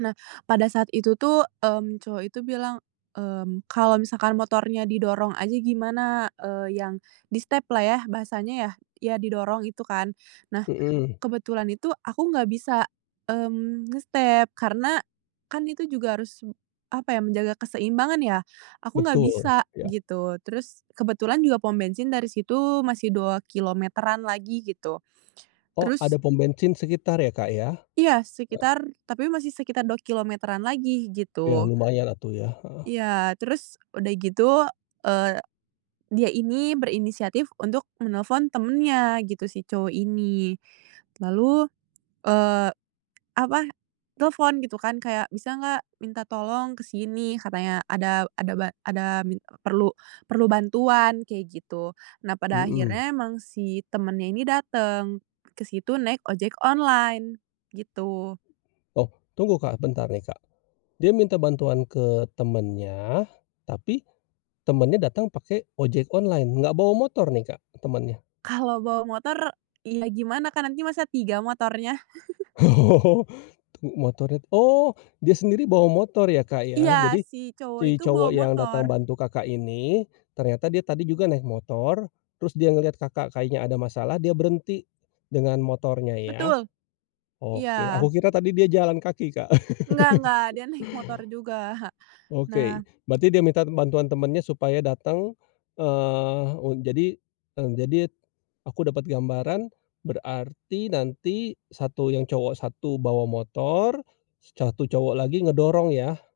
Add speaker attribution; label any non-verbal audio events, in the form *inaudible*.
Speaker 1: Nah, pada saat itu tuh, mmm, cowok itu bilang, mmm, "Kalau misalkan motornya didorong aja gimana?" Eee, yang di-step-lah ya bahasanya yah? Iya didorong itu kan. Nah,
Speaker 2: Mhm.
Speaker 1: kebetulan itu aku enggak bisa, mmm, nge-step karena kan itu juga harus, em apa ya, menjaga keseimbangan ya? Aku enggak
Speaker 2: Betul.
Speaker 1: bisa
Speaker 2: Iya.
Speaker 1: gitu. Terus kebetulan juga pom bensin dari situ masih 2 km-an lagi gitu.
Speaker 2: Oh,
Speaker 1: Terus
Speaker 2: ada pom bensin sekitar ya, Kak, ya?
Speaker 1: Iya,
Speaker 2: Heeh.
Speaker 1: sekitar, tapi masih sekitar 2 km-an lagi
Speaker 2: Iya
Speaker 1: gitu.
Speaker 2: lumayan atuh ya, heeh.
Speaker 1: Iya. Terus udah gitu, eee, dia ini berinisiatif untuk menelepon temannya gitu, si cowok ini. Lalu, eee, apa, telepon gitu kan kayak, "Bisa enggak minta tolong ke sini," katanya, "Ada ada ba ada minta perlu, perlu bantuan." Kayak gitu. Nah pada
Speaker 2: Mhm.
Speaker 1: akhirnya emang si temannya ini datang ke situ naik ojek online gitu.
Speaker 2: Oh, tunggu, Kak, bentar nih, Kak. Dia minta bantuan ke temannya, tapi temannya datang pakai ojek online? Enggak bawa motor nih, Kak, eee, temannya?
Speaker 1: Kalau bawa motor, iya gimana, kan nanti masa tiga motornya? *chuckles*
Speaker 2: Oh, tuh motornya tu oh, dia sendiri bawa motor ya, Kak, ya?
Speaker 1: Iya.
Speaker 2: Jadi
Speaker 1: Si cowok
Speaker 2: si
Speaker 1: itu bawa
Speaker 2: cowok yang datang
Speaker 1: motor.
Speaker 2: bantu Kakak ini ternyata dia tadi juga naik motor, terus dia ngelihat Kakak kayaknya ada masalah, dia berhenti dengan motornya ya?
Speaker 1: Betul. Iya.
Speaker 2: Oke. Aku kira tadi dia jalan kaki, Kak.
Speaker 1: Enggak enggak.
Speaker 2: *laughs*
Speaker 1: Dia naik motor juga. Nah
Speaker 2: Oke. Berarti dia minta bantuan temannya supaya datang, eh, u jadi, eng jadi t aku dapat gambaran berarti nanti 1 yang cowok 1 bawa motor, 1 cowok lagi ngedorong ya?